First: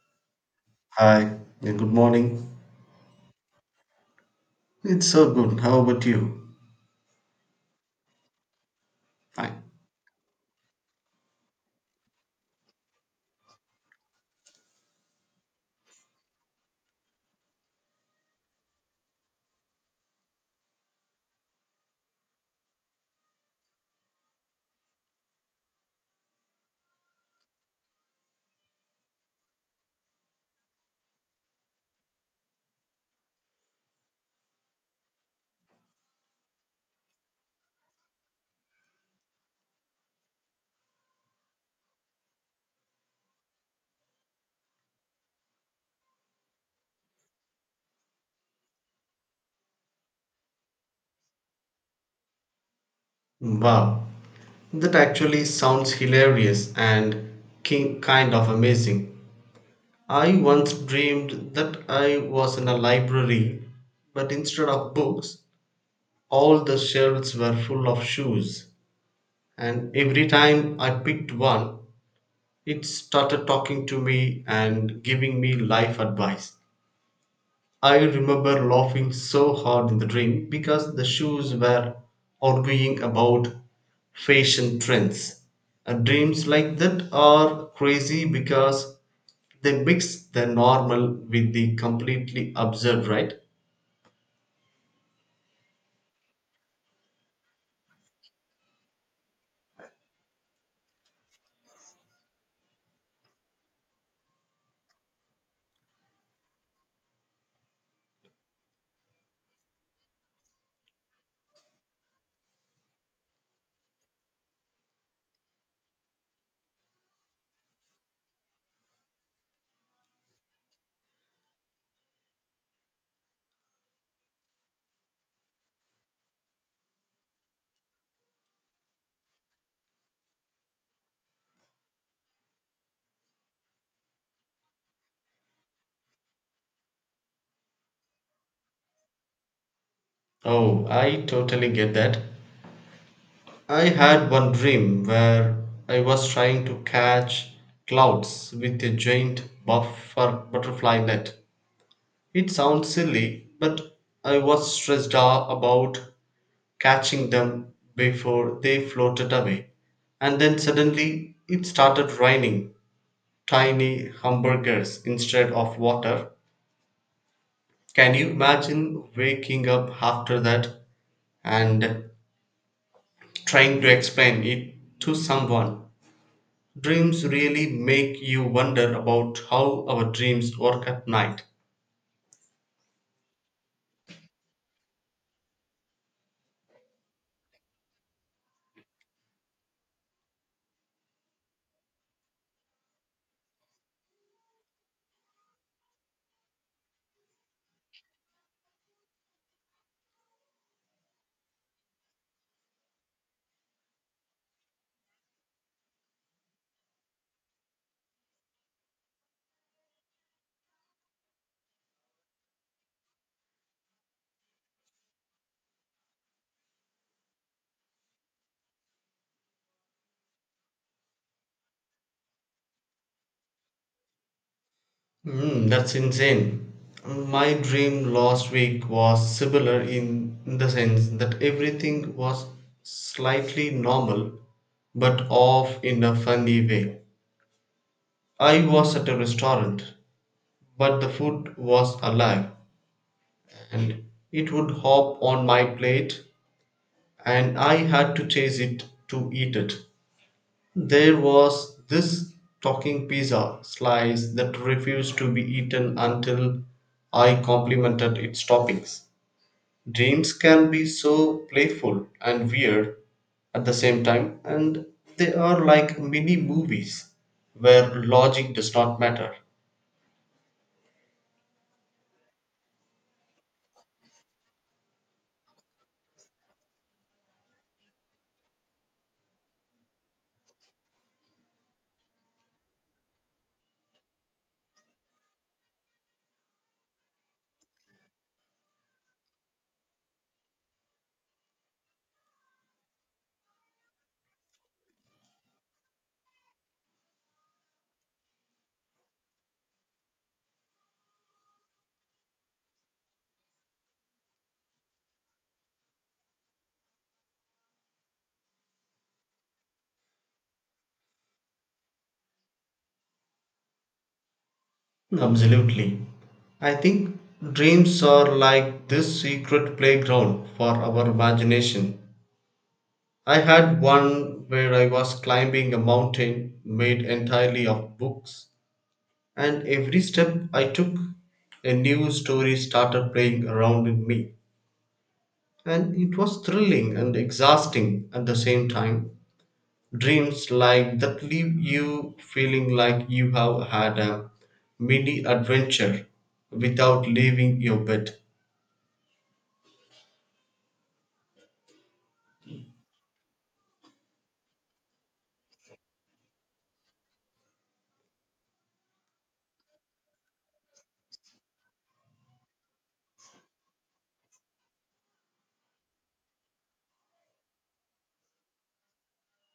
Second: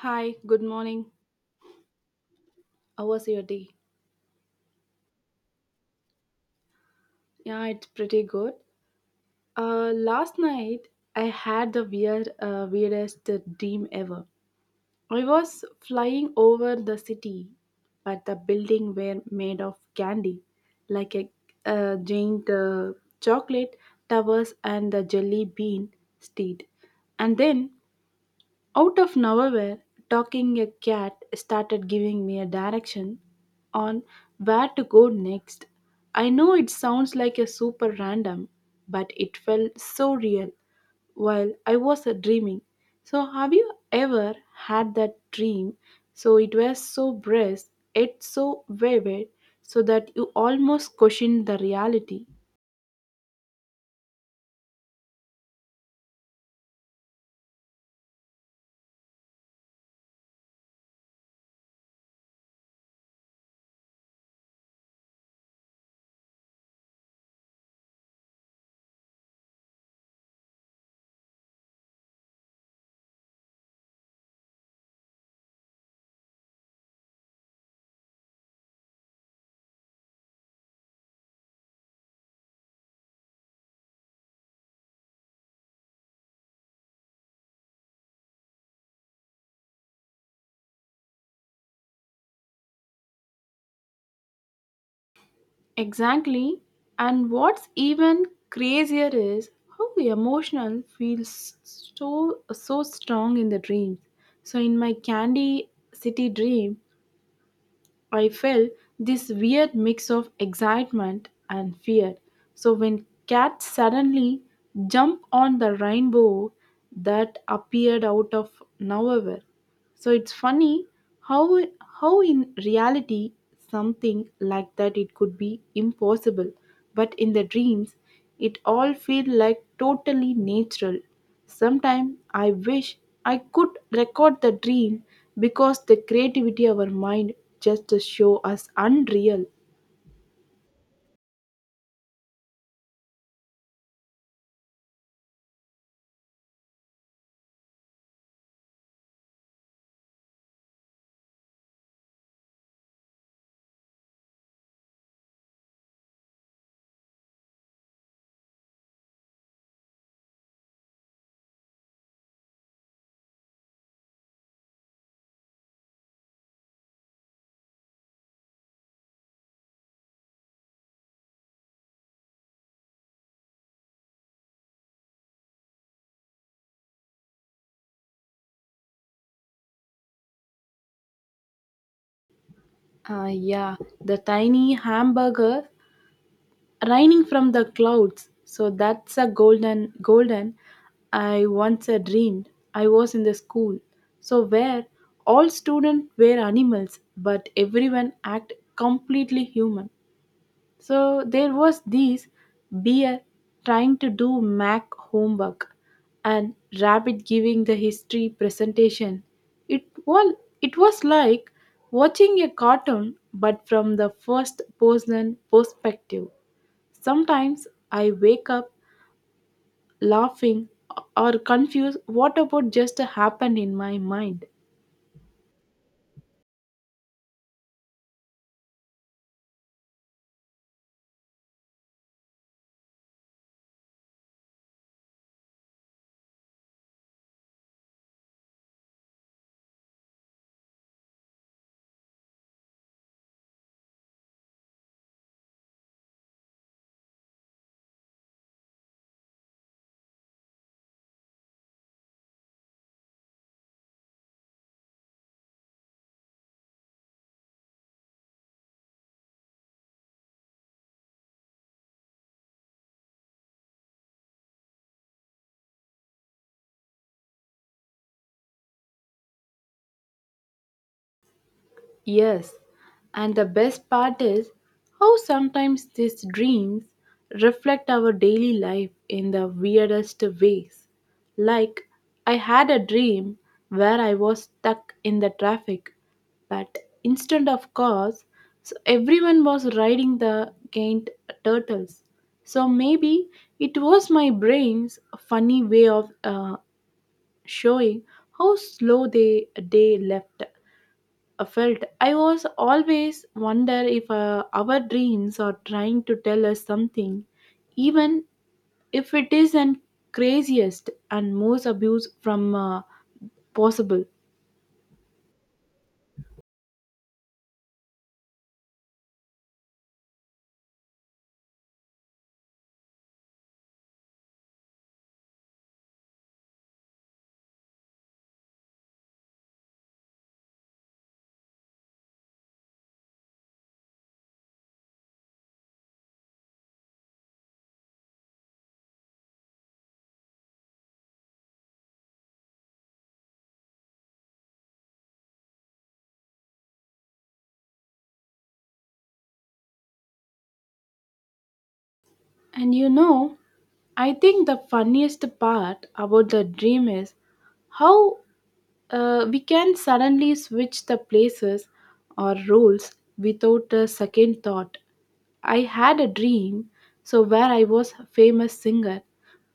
Hi, good morning. Hi, yeah, good morning. How was your day? It's so good. How about you? Yeah, it's pretty good. Fine. Last night I had the weird, weirdest dream ever. I was flying over the city, but the building were made of candy, like a giant chocolate towers and the jelly bean steed. And then out of nowhere, talking a cat started giving me a direction on where to go next. I know it sounds like a super random, but it felt so real while I was dreaming. So, have you ever had that dream? So, it was so brisk, yet so vivid, so that you almost questioned the reality. Wow, that actually sounds hilarious and kind of amazing. I once dreamed that I was in a library, but instead of books, all the shelves were full of shoes. And every time I picked one, it started talking to me and giving me life advice. I remember laughing so hard in the dream because the shoes were arguing about fashion trends. And dreams like that are crazy because they mix the normal with the completely absurd, right? Exactly. And what's even crazier is how emotional feels so strong in the dreams. So in my Candy City dream, I felt this weird mix of excitement and fear. So when cats suddenly jump on the rainbow that appeared out of nowhere, so it's funny how how in reality something like that it could be impossible, but in the dreams it all feel like totally natural. Sometimes I wish I could record the dream because the creativity of our mind just to show us unreal. Oh, I totally get that. I had one dream where I was trying to catch clouds with a giant buffer butterfly net. It sounds silly, but I was stressed out about catching them before they floated away. And then suddenly it started raining tiny hamburgers instead of water. Can you imagine waking up after that and trying to explain it to someone? Dreams really make you wonder about how our dreams work at night. Ah yeah, the tiny hamburger raining from the clouds so that's a golden I once a dreamed I was in the school so where all students were animals but everyone act completely human, so there was this bear trying to do mac homework and rabbit giving the history presentation. It was it was like watching a cartoon but from the first person perspective. Sometimes I wake up laughing or confused what about just happened in my mind. Mm, that's insane. My dream last week was similar in the sense that everything was slightly normal but off in a funny way. I was at a restaurant, but the food was alive and it would hop on my plate, and I had to chase it to eat it. There was this talking pizza slice that refused to be eaten until I complimented its toppings. Dreams can be so playful and weird at the same time, and they are like mini movies where logic does not matter. Yes, and the best part is how sometimes these dreams reflect our daily life in the weirdest ways. Like, I had a dream where I was stuck in the traffic, but instead of cars, so everyone was riding the giant turtles. So maybe it was my brain's funny way of showing how slow they left felt. I was always wonder if our dreams are trying to tell us something, even if it is an craziest and most abuse from possible. Absolutely. I think dreams are like this secret playground for our imagination. I had one where I was climbing a mountain made entirely of books, and every step I took, a new story started playing around in me. And it was thrilling and exhausting at the same time. Dreams like that leave you feeling like you have had a mini adventure without leaving your bed. And you know, I think the funniest part about the dream is how we can suddenly switch the places or roles without a second thought. I had a dream, so where I was a famous singer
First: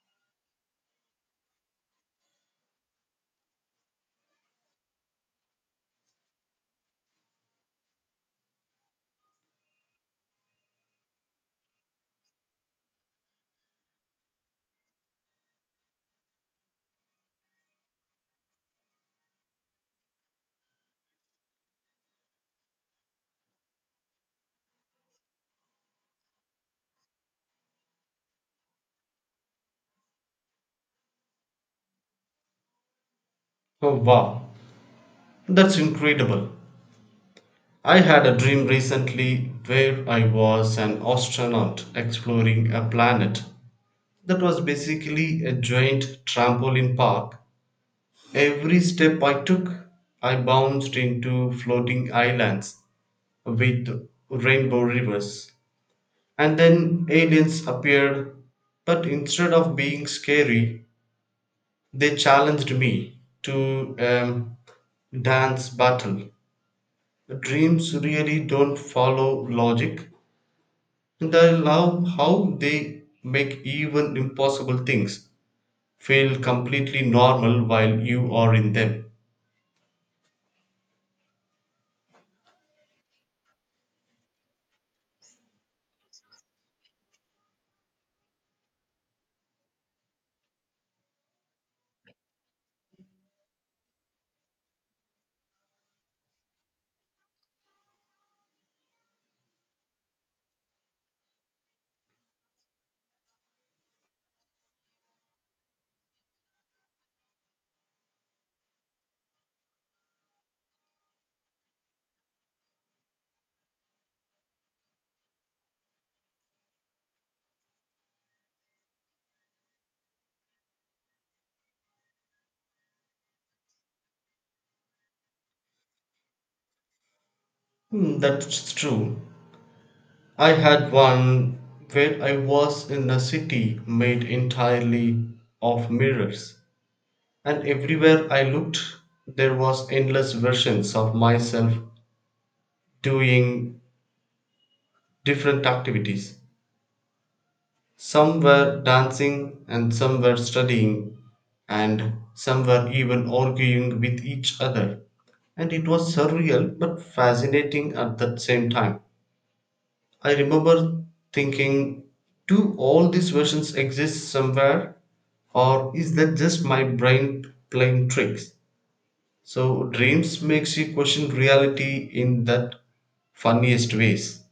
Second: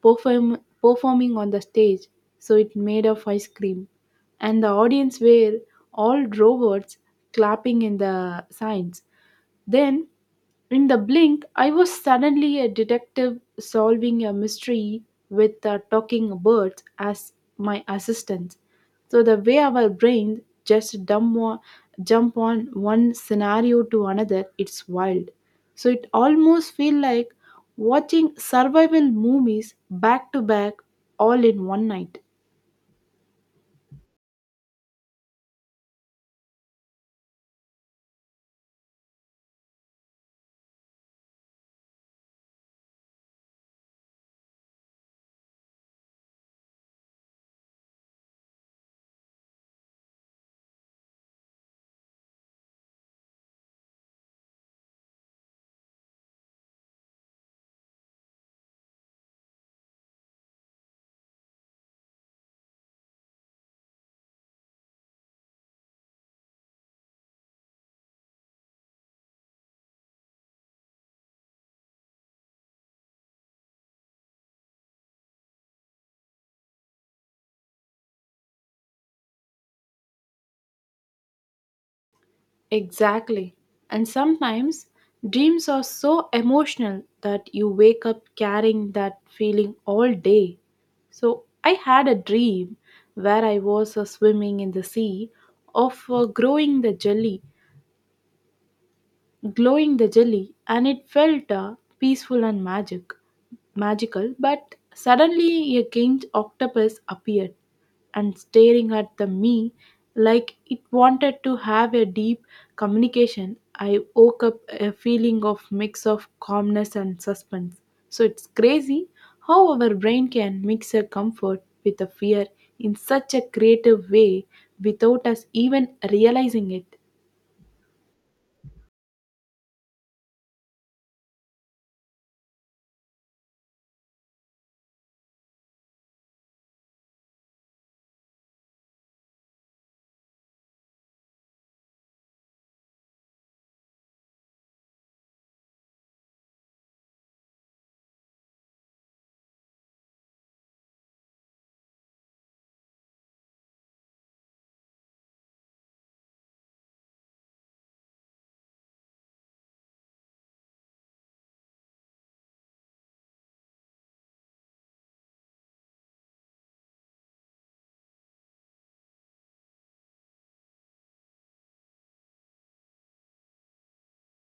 performing on the stage, so it made of ice cream, and the audience were all robots clapping in the signs. Then, in the blink, I was suddenly a detective solving a mystery with the talking birds as my assistants. So, the way our brains just jump on one scenario to another, it's wild. So, it almost feels like watching survival movies back to back all in one night. Oh wow, that's incredible. I had a dream recently where I was an astronaut exploring a planet that was basically a giant trampoline park. Every step I took, I bounced into floating islands with rainbow rivers. And then aliens appeared, but instead of being scary, they challenged me to a dance battle. Dreams really don't follow logic. And I love how they make even impossible things feel completely normal while you are in them. Exactly. And sometimes dreams are so emotional that you wake up carrying that feeling all day. So I had a dream where I was swimming in the sea of growing the jelly glowing the jelly, and it felt peaceful and magical. But suddenly, a giant octopus appeared and staring at the me like it wanted to have a deep communication. I woke up a feeling of mix of calmness and suspense. So it's crazy how our brain can mix a comfort with a fear in such a creative way without us even realizing it. Hmm, that's true. I had one where I was in a city made entirely of mirrors, and everywhere I looked, there was endless versions of myself doing different activities. Some were dancing, and some were studying, and some were even arguing with each other, and it was surreal but fascinating at the same time. I remember thinking, do all these versions exist somewhere, or is that just my brain playing tricks? So, dreams makes you question reality in that funniest ways.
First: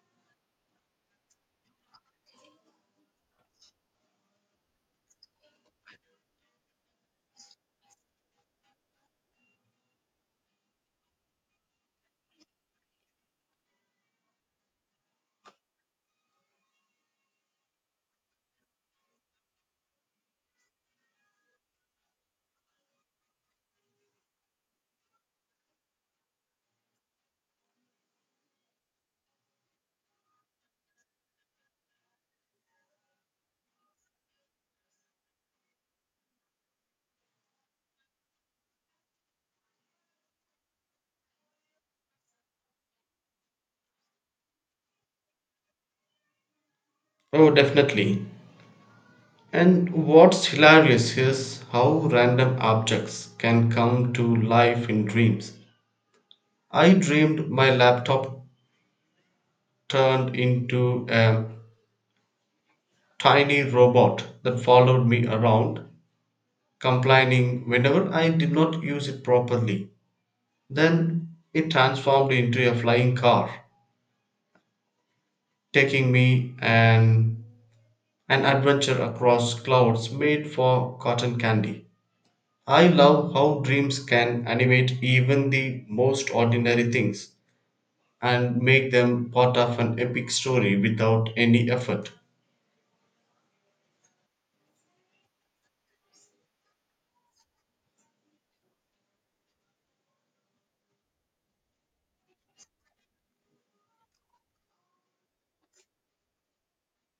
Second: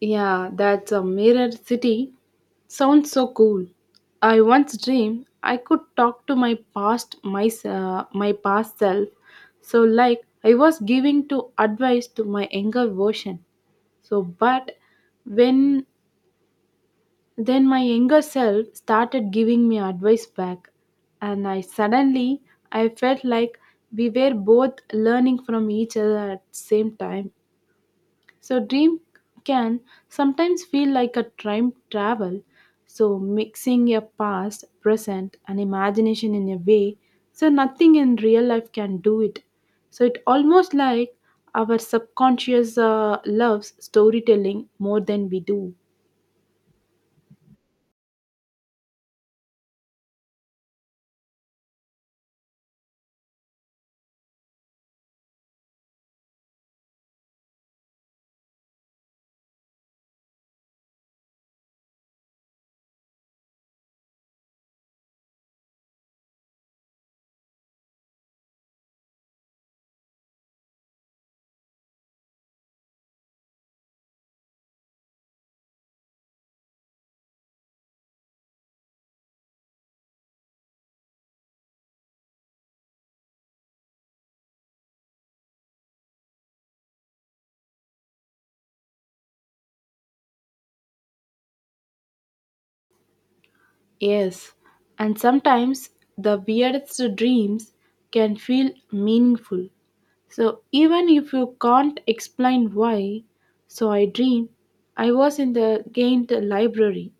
Yeah, that's a mirror city. Sounds so cool. I once dreamed I could talk to my past self. So like I was giving to advice to my younger version. So but when Then my younger self started giving me advice back and I felt like we were both learning from each other at the same time. So dream can sometimes feel like a time travel. So mixing your past, present, and imagination in a way so nothing in real life can do it. So it almost like our subconscious loves storytelling more than we do. Oh, definitely. And what's hilarious is how random objects can come to life in dreams. I dreamed my laptop turned into a tiny robot that followed me around, complaining whenever I did not use it properly. Then it transformed into a flying car, taking an adventure across clouds made for cotton candy. I love how dreams can animate even the most ordinary things and make them part of an epic story without any effort. Yes, and sometimes the weirdest dreams can feel meaningful. So, even if you can't explain why, so I dreamed I was in the Ghent library,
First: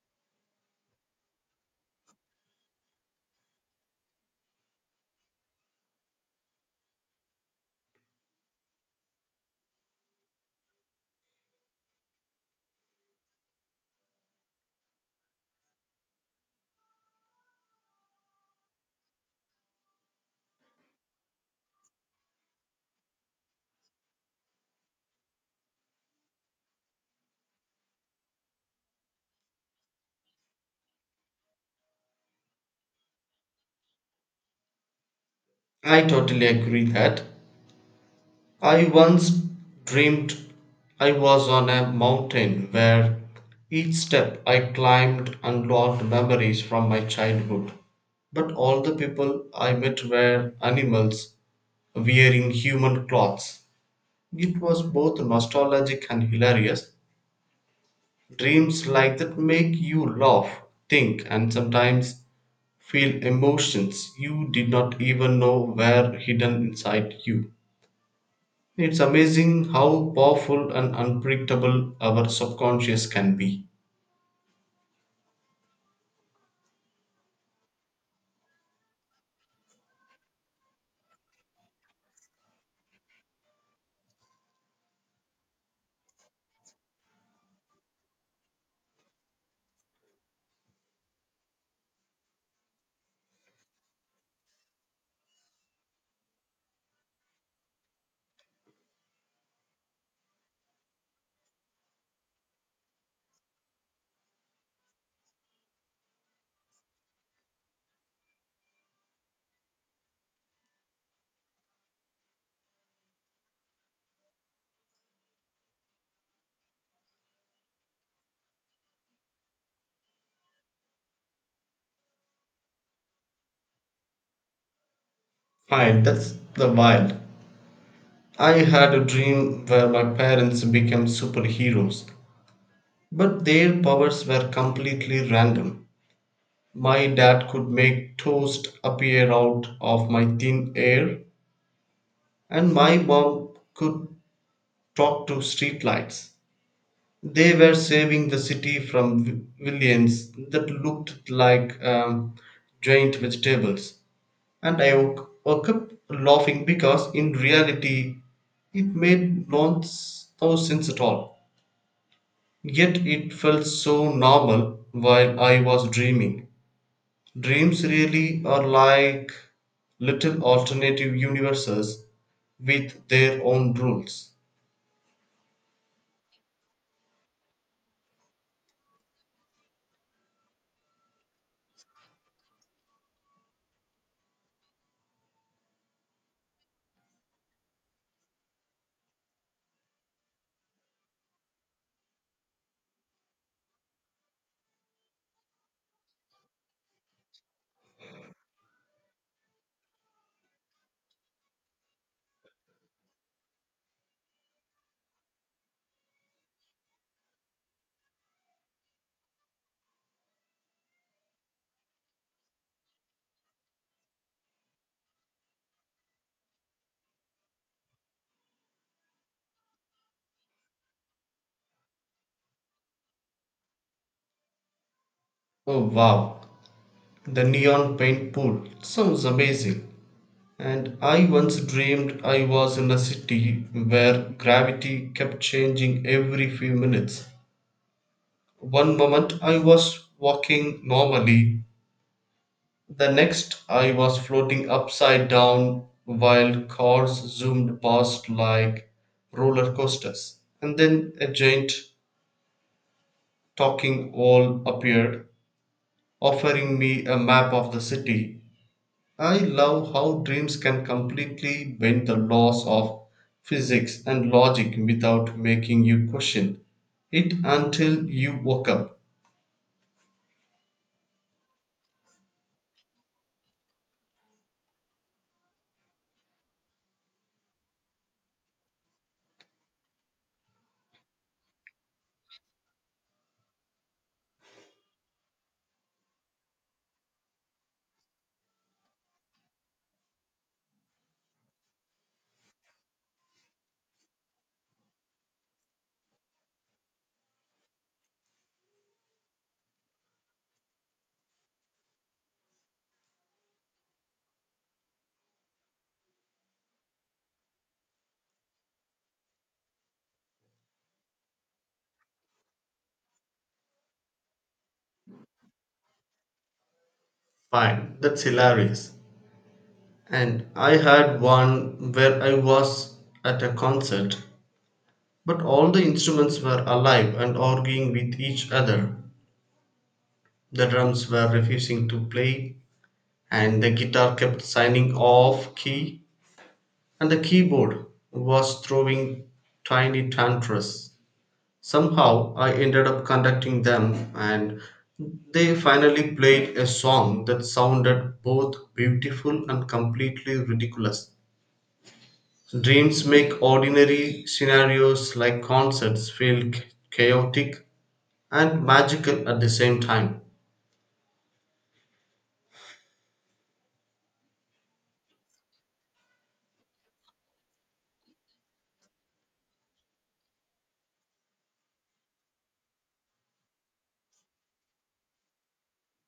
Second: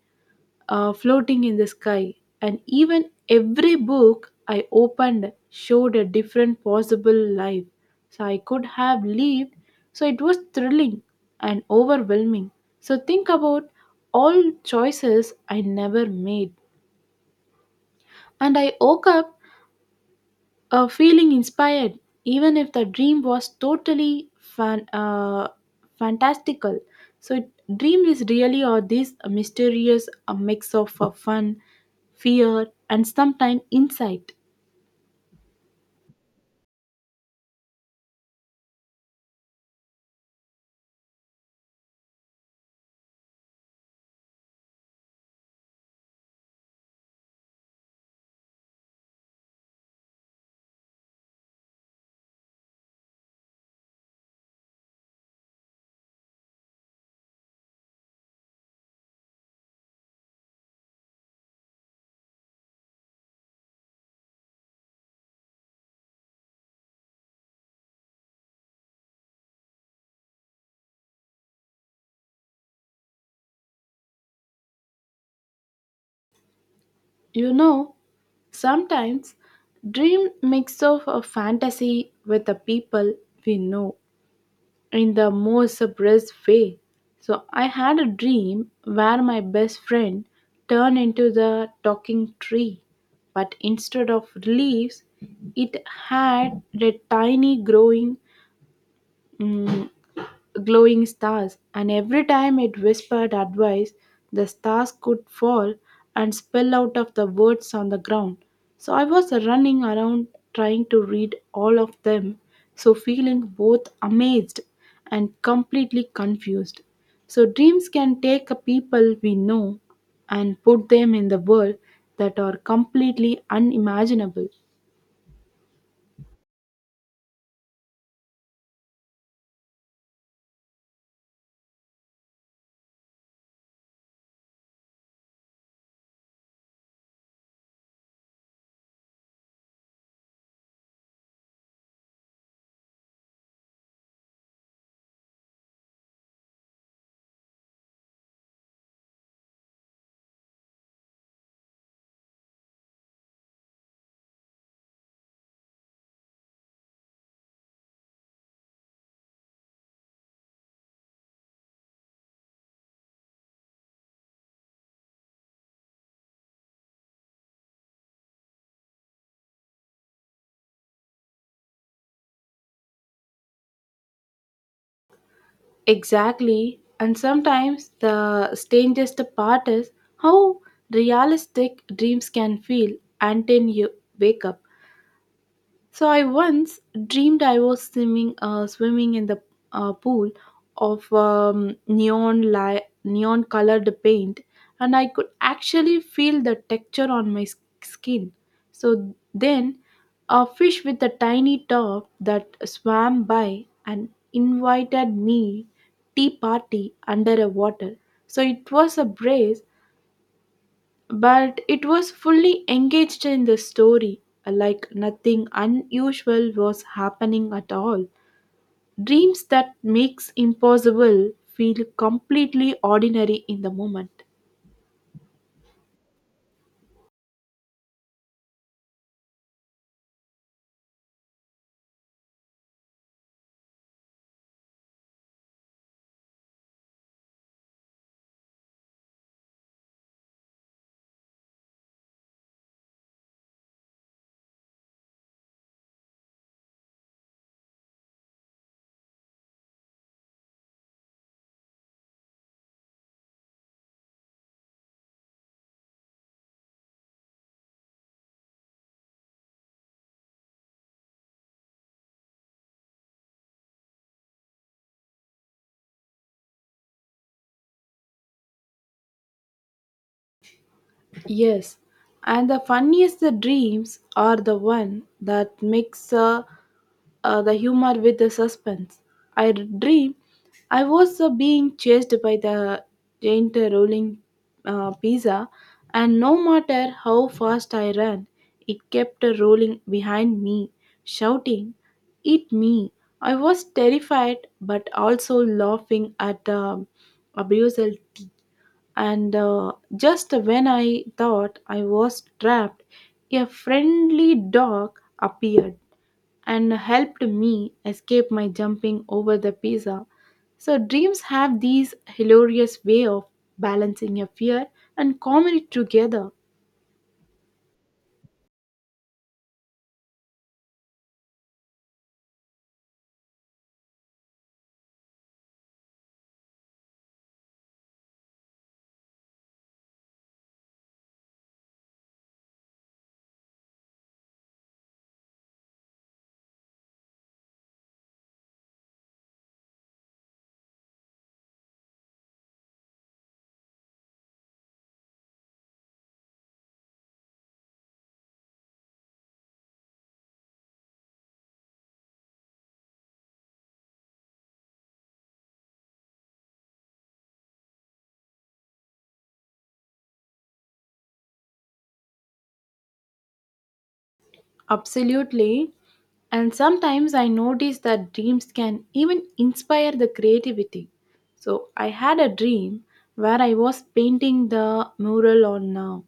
floating in the sky, and even every book I opened showed a different possible life. So, I could have lived. So, it was thrilling and overwhelming. So, think about all choices I never made. And I woke up feeling inspired, even if the dream was totally fantastical. So, it- dream is really or this mysterious mix of fun, fear, and sometimes insight. I totally agree that. I once dreamed I was on a mountain where each step I climbed unlocked memories from my childhood. But all the people I met were animals wearing human clothes. It was both nostalgic and hilarious. Dreams like that make you laugh, think, and sometimes feel emotions you did not even know were hidden inside you. It's amazing how powerful and unpredictable our subconscious can be. You know, sometimes dream mix of a fantasy with the people we know in the most suppressed way. So I had a dream where my best friend turned into the talking tree, but instead of leaves, it had a tiny growing mm, glowing stars, and every time it whispered advice, the stars could fall and spill out of the words on the ground. So I was running around trying to read all of them, so feeling both amazed and completely confused. So dreams can take a people we know and put them in the world that are completely unimaginable. Wild, that's the wild. I had a dream where my parents became superheroes, but their powers were completely random. My dad could make toast appear out of my thin air, and my mom could talk to streetlights. They were saving the city from Williams that looked like giant vegetables. And I woke up laughing because in reality it made no sense at all. Yet it felt so normal while I was dreaming. Dreams really are like little alternative universes with their own rules. Exactly. And sometimes the strangest part is how realistic dreams can feel until you wake up. So I once dreamed I was swimming in the pool of neon colored paint, and I could actually feel the texture on my skin. So then, a fish with a tiny top that swam by and invited me tea party under a water. So it was a breeze but it was fully engaged in the story, like nothing unusual was happening at all. Dreams that makes impossible feel completely ordinary in the moment. Oh wow, the neon paint pool sounds amazing, and I once dreamed I was in a city where gravity kept changing every few minutes. One moment I was walking normally, the next I was floating upside down while cars zoomed past like roller coasters. And then a giant talking wall appeared, offering me a map of the city. I love how dreams can completely bend the laws of physics and logic without making you question it until you woke up. Yes, and the funniest the dreams are the one that mix the humor with the suspense. I dream I was being chased by the giant rolling pizza, and no matter how fast I ran, it kept rolling behind me, shouting, "Eat me!" I was terrified, but also laughing at the abusal and just when I thought I was trapped, a friendly dog appeared and helped me escape my jumping over the pizza. So dreams have these hilarious way of balancing your fear and comedy together. Fine, that's hilarious. And I had one where I was at a concert, but all the instruments were alive and arguing with each other. The drums were refusing to play, and the guitar kept signing off key, and the keyboard was throwing tiny tantrums. Somehow I ended up conducting them, and they finally played a song that sounded both beautiful and completely ridiculous. Dreams make ordinary scenarios like concerts feel chaotic and magical at the same time. Absolutely. And sometimes I notice that dreams can even inspire the creativity. So I had a dream where I was painting the mural on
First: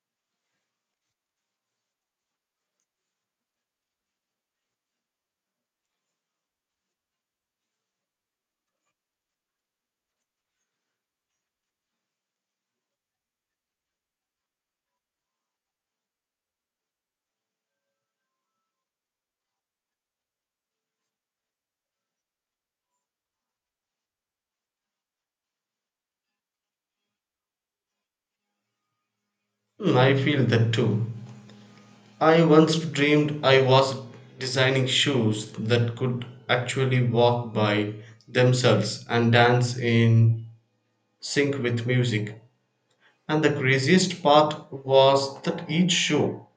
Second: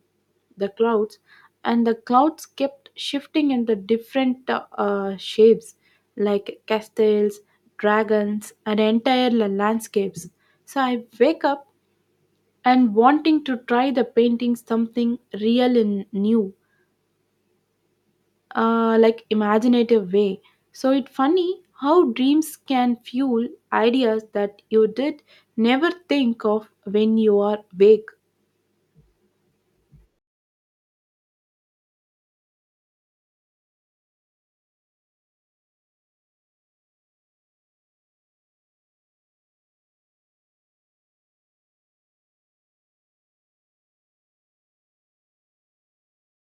the clouds, and the clouds kept shifting in the different shapes like castles, dragons, and entire landscapes. So I wake up and wanting to try the painting something real and new like imaginative way. So it's funny how dreams can fuel ideas that you did never think of when you are awake. Hmm, I feel that too. I once dreamed I was designing shoes that could actually walk by themselves and dance in sync with music. And the craziest part was that each show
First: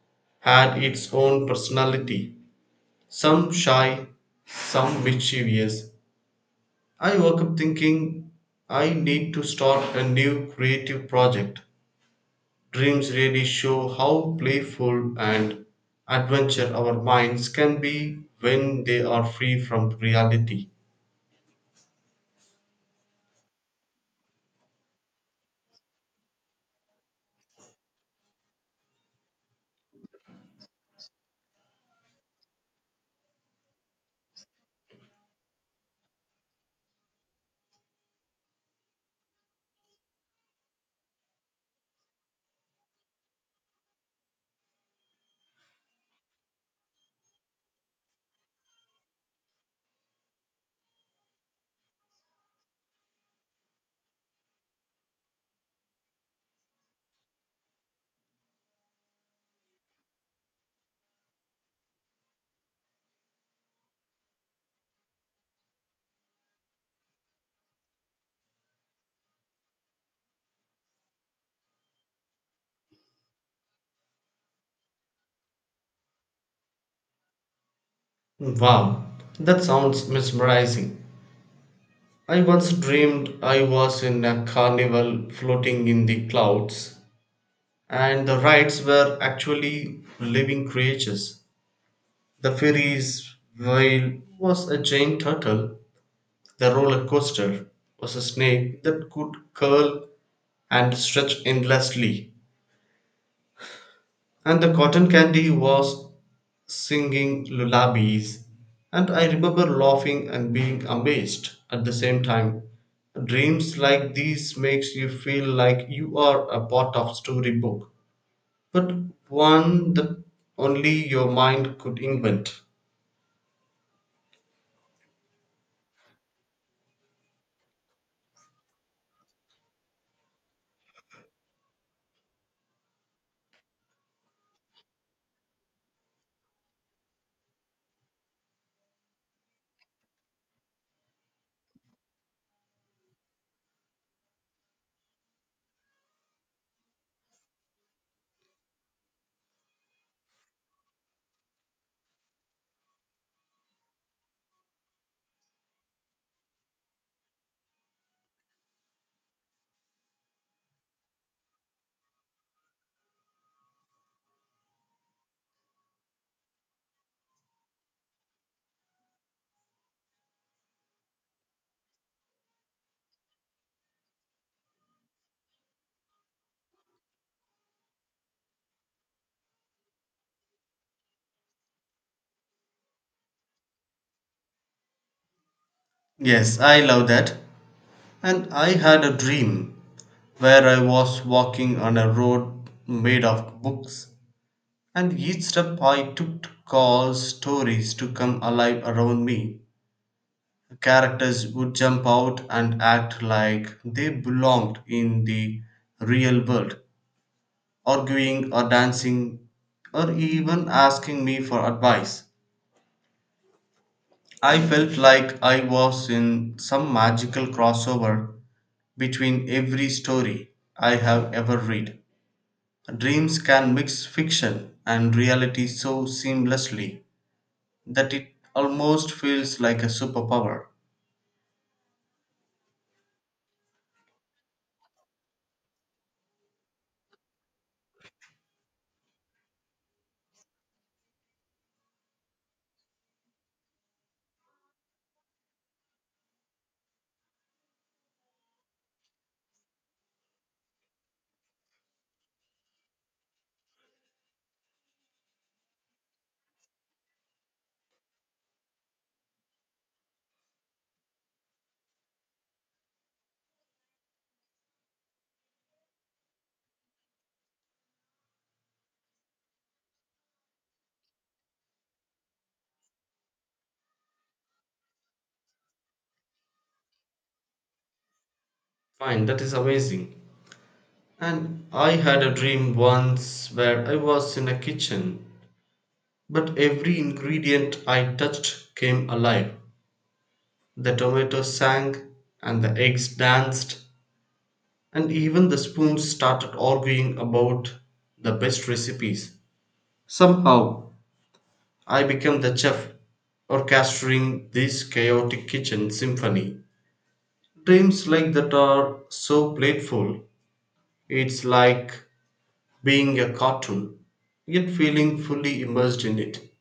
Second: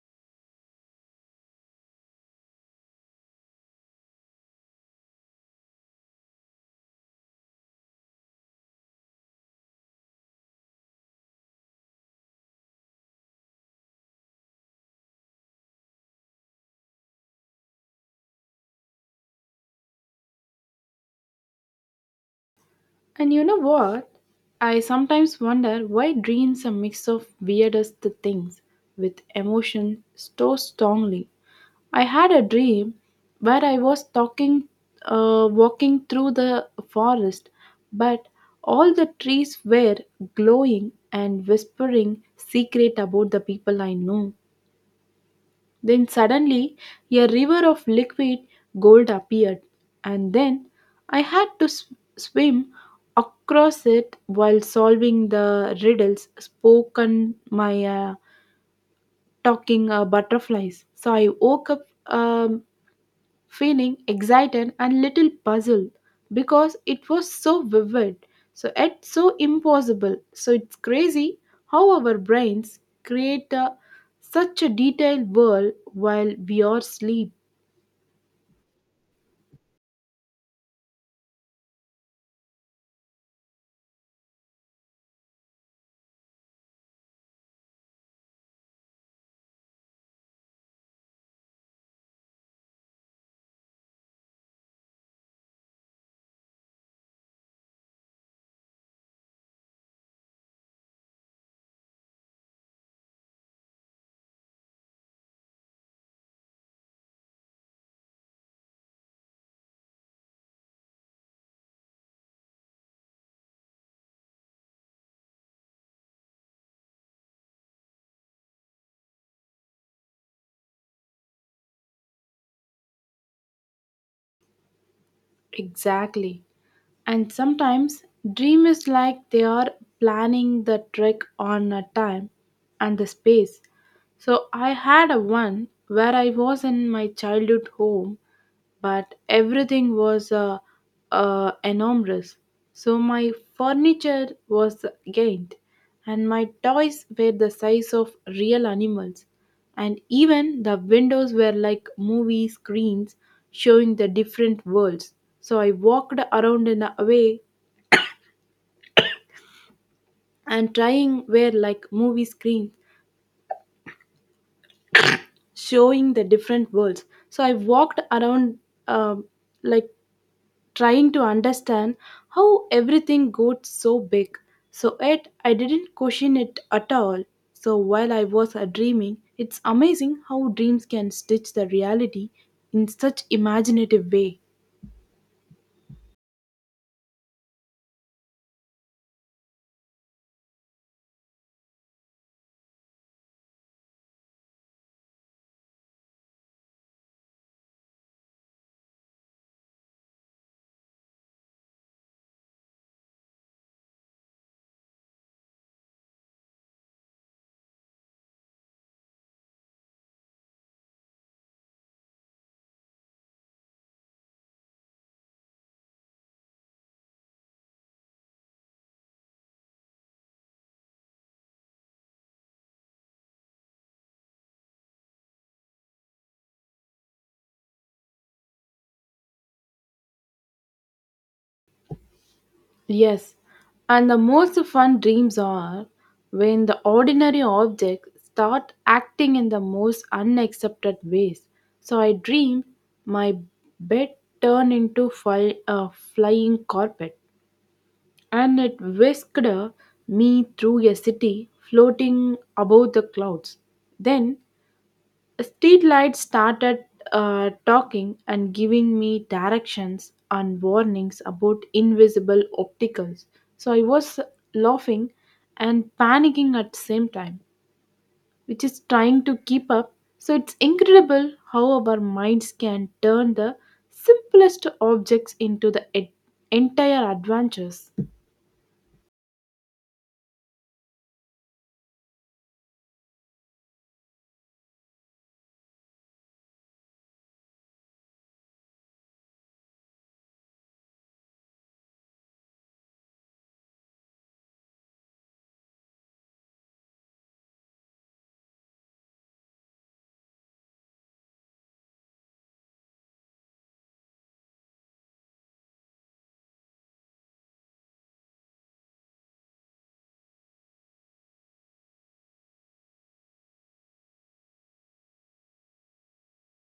had its own personality, some shy, some mischievous. I woke up thinking I need to start a new creative project. Dreams really show how playful and adventure our minds can be when they are free from reality. And you know what? I sometimes wonder why dreams are mix of weirdest things with emotion so strongly. I had a dream where I was walking through the forest, but all the trees were glowing and whispering secret about the people I know. Then suddenly a river of liquid gold appeared, and then I had to swim across it while solving the riddles spoken my talking butterflies. So I woke up. Um, Feeling excited and little puzzled because it was so vivid, so it's so impossible. So it's crazy how our brains create a, such a detailed world while we are asleep. Wow, that sounds mesmerizing. I once dreamed I was in a carnival floating in the clouds, and the rides were actually living creatures. The fairies' whale was a giant turtle, the roller coaster was a snake that could curl and stretch endlessly, and the cotton candy was singing lullabies, and I remember laughing and being amazed at the same time. Dreams like these makes you feel like you are a part of storybook, but one that only your mind could invent. Exactly. And sometimes dream is like they are planning the trek on a time and the space. So I had a one where I was in my childhood home, but everything was enormous. So my furniture was gained, and my toys were the size of real animals and even the windows were like movie screens showing the different worlds. So I walked around in a way and trying were like movie screens showing the different worlds. So I walked around um, like trying to understand how everything got so big, so it I didn't question it at all so while I was dreaming. It's amazing how dreams can stitch the reality in such imaginative way. Yes, I love that. And I had a dream where I was walking on a road made of books, and each step I took caused stories to come alive around me. Characters would jump out and act like they belonged in the real world, arguing or dancing, or even asking me for advice. I felt like I was in some magical crossover between every story I have ever read. Dreams can mix fiction and reality so seamlessly that it almost feels like a superpower. Yes, and the most fun dreams are when the ordinary objects start acting in the most unaccepted ways. So I dreamed my bed turned into a flying carpet and it whisked me through a city floating above the clouds. Then streetlights started talking and giving me directions and warnings about invisible obstacles. So I was laughing and panicking at the same time, which is trying to keep up. So it's incredible how our minds can turn the simplest objects into the entire adventures. Fine, that is amazing. And I had a dream once where I was in a kitchen, but every ingredient I touched came alive. The tomatoes sang, and the eggs danced, and even the spoons started arguing about the best recipes. Somehow, I became the chef, orchestrating this chaotic kitchen symphony. Dreams like that are so playful. It's like being a cartoon, yet feeling fully immersed in it.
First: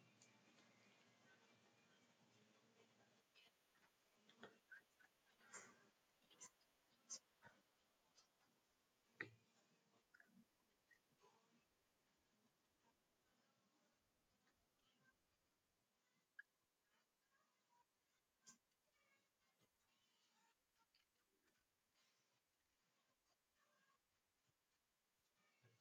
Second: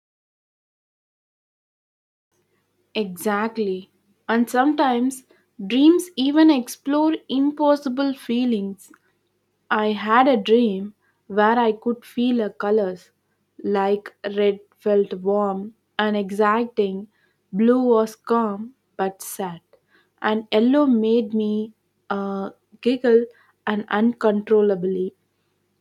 Exactly. And sometimes dreams even explore impossible feelings. I had a dream where I could feel the colors like red felt warm and exciting, blue was calm but sad, and yellow made me uh, giggle and uncontrollably.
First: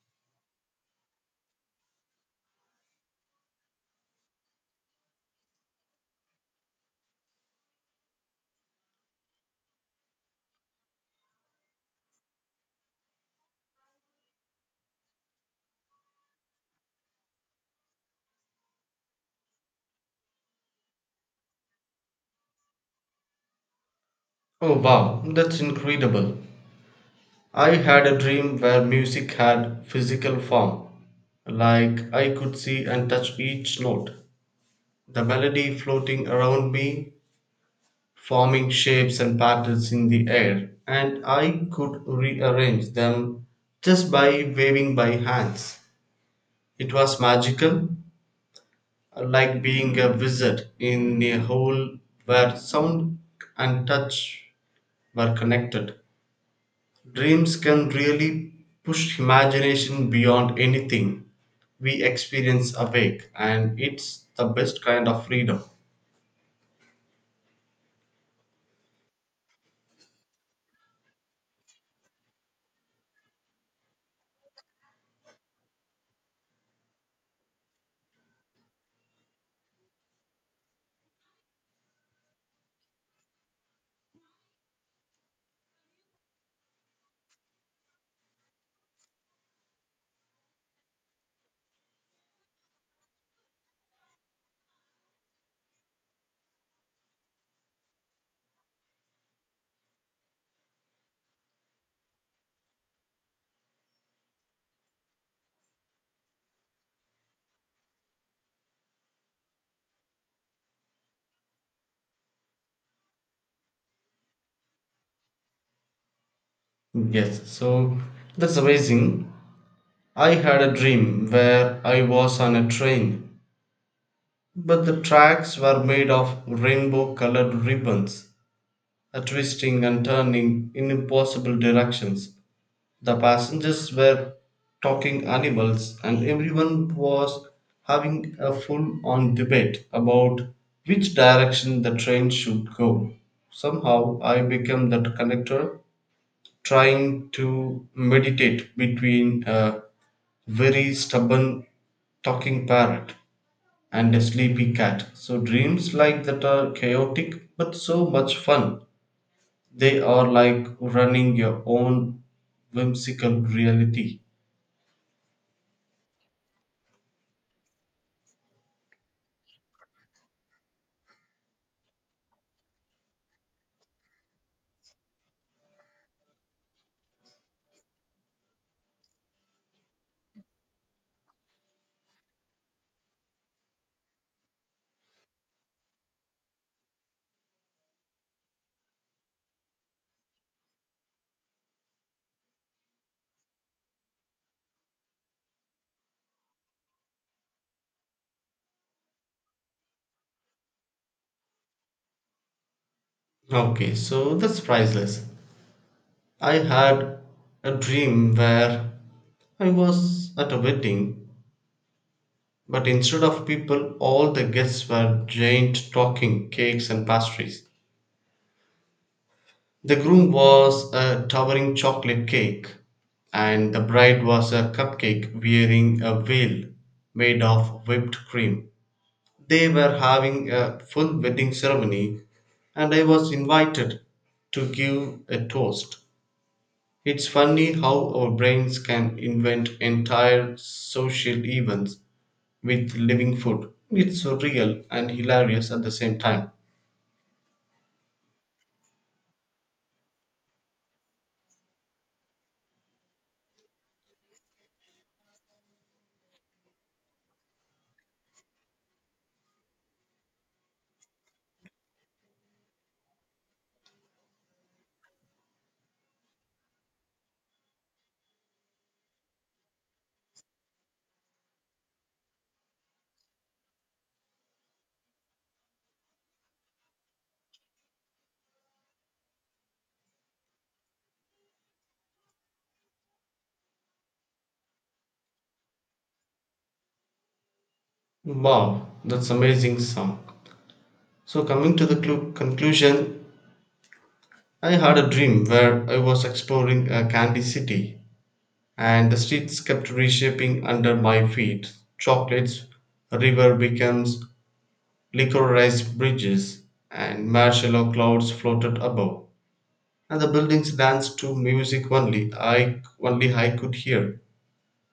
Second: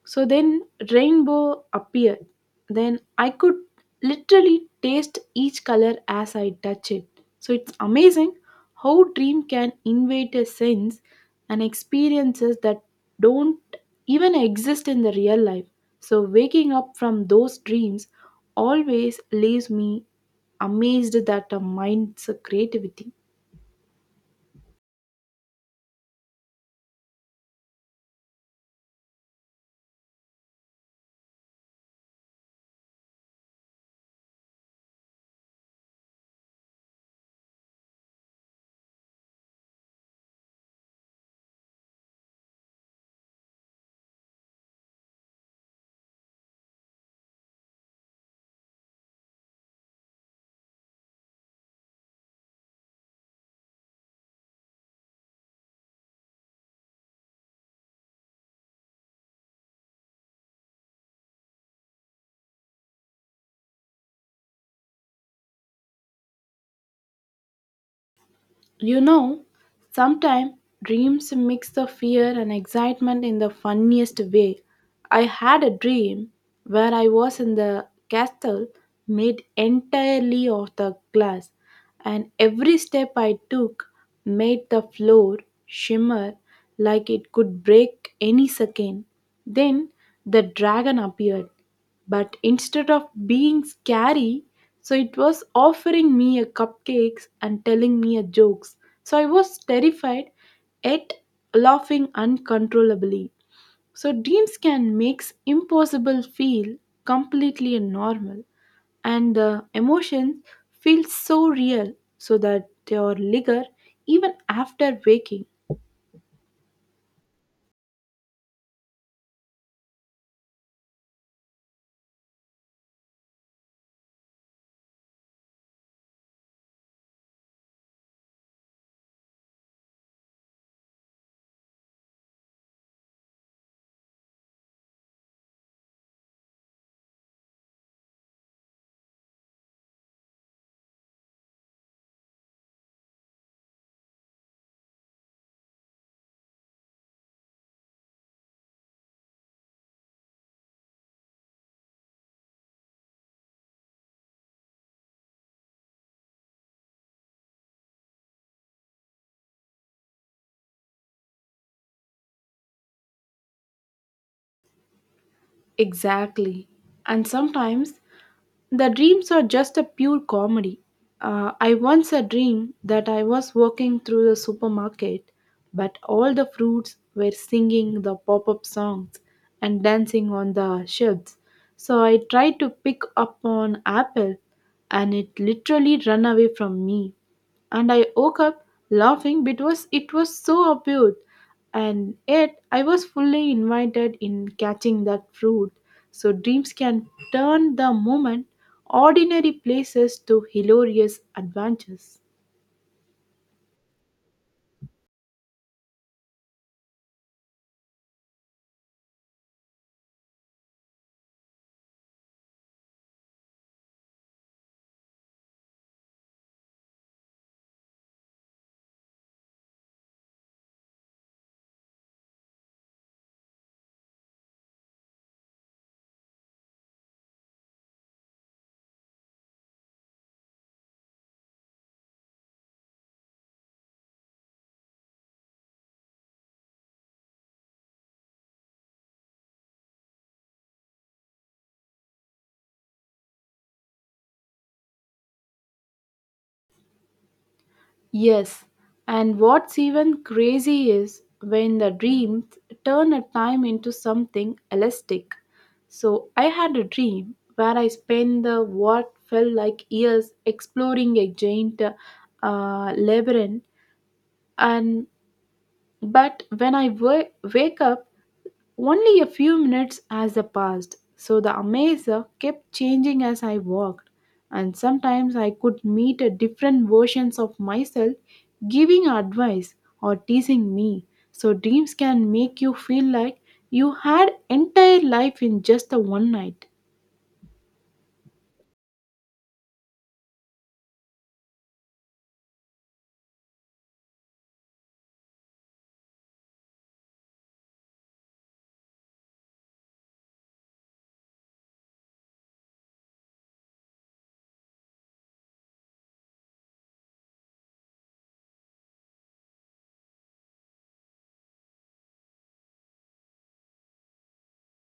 So then rainbow appeared. Then I could literally taste each color as I touch it. So it's amazing how dream can invade a sense and experiences that don't even exist in the real life. So waking up from those dreams always leaves me amazed that the mind's creativity. Oh wow, that's incredible. I had a dream where music had physical form, like I could see and touch each note, the melody floating around me, forming shapes and patterns in the air, and I could rearrange them just by waving my hands. It was magical, like being a wizard in a hole where sound and touch were connected. Dreams can really push imagination beyond anything we experience awake, and it's the best kind of freedom. You know, sometimes dreams mix the fear and excitement in the funniest way. I had a dream where I was in the castle made entirely of the glass, and every step I took made the floor shimmer like it could break any second. Then the dragon appeared but instead of being scary, so it was offering me a cupcakes and telling me a jokes. So I was terrified yet laughing uncontrollably. So dreams can make impossible feel completely normal and the emotions feel so real so that they are linger even after waking. Yes, so that's amazing. I had a dream where I was on a train, but the tracks were made of rainbow colored ribbons, twisting and turning in impossible directions. The passengers were talking animals, and everyone was having a full on debate about which direction the train should go. Somehow, I became that conductor trying to meditate between a very stubborn talking parrot and a sleepy cat. So, dreams like that are chaotic but so much fun. They are like running your own whimsical reality. Exactly. And sometimes the dreams are just a pure comedy. I once a dream that I was walking through the supermarket, but all the fruits were singing the pop-up songs and dancing on the shelves. So I tried to pick up an apple, and it literally ran away from me and I woke up laughing because it was so absurd, and yet I was fully invited in catching that fruit. So dreams can turn the moment, ordinary places to hilarious adventures. Okay, so that's priceless. I had a dream where I was at a wedding, but instead of people, all the guests were giant talking cakes and pastries. The groom was a towering chocolate cake, and the bride was a cupcake wearing a veil made of whipped cream. They were having a full wedding ceremony, and I was invited to give a toast. It's funny how our brains can invent entire social events with living food. It's surreal and hilarious at the same time. Yes, and what's even crazy is when the dreams turn a time into something elastic. So I had a dream where I spent the what felt like years exploring a giant labyrinth, and but wake up, only a few minutes as I passed, so the amazer kept changing as I walked, and sometimes I could meet a different versions of myself giving advice or teasing me. So dreams can make you feel like you had entire life in just the one night. Wow, that's amazing song. So coming to the conclusion, I had a dream where I was exploring a candy city and the streets kept reshaping under my feet. Chocolates, river becomes liquorized bridges and marshmallow clouds floated above, and the buildings danced to music only I could hear,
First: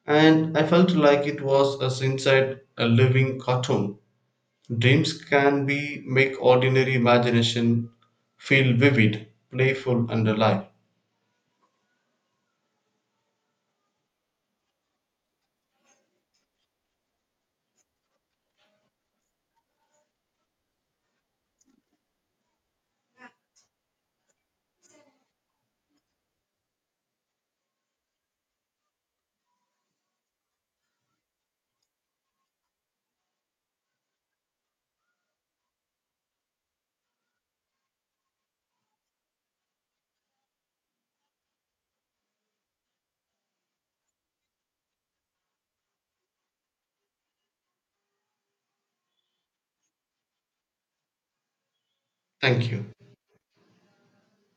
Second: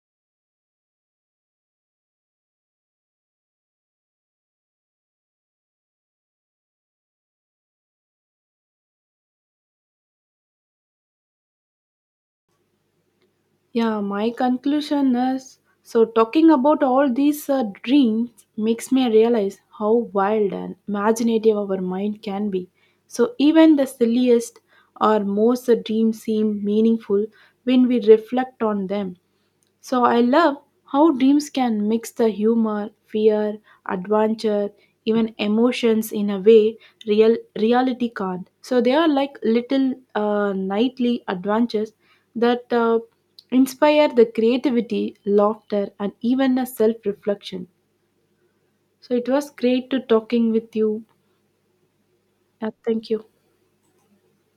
and I felt like it was as inside a living cartoon. Dreams can be make ordinary imagination feel vivid, playful, and alive. Yeah, my conclusion is so talking about all these dreams makes me realize how wild and imaginative our mind can be. So even the silliest or most dreams seem meaningful when we reflect on them. So I love how dreams can mix the humor, fear, adventure, even emotions in a way real reality can't. So they are like little nightly adventures that inspire the creativity, laughter, and even a self-reflection. So it was great to talking with you. Thank you. Thank you.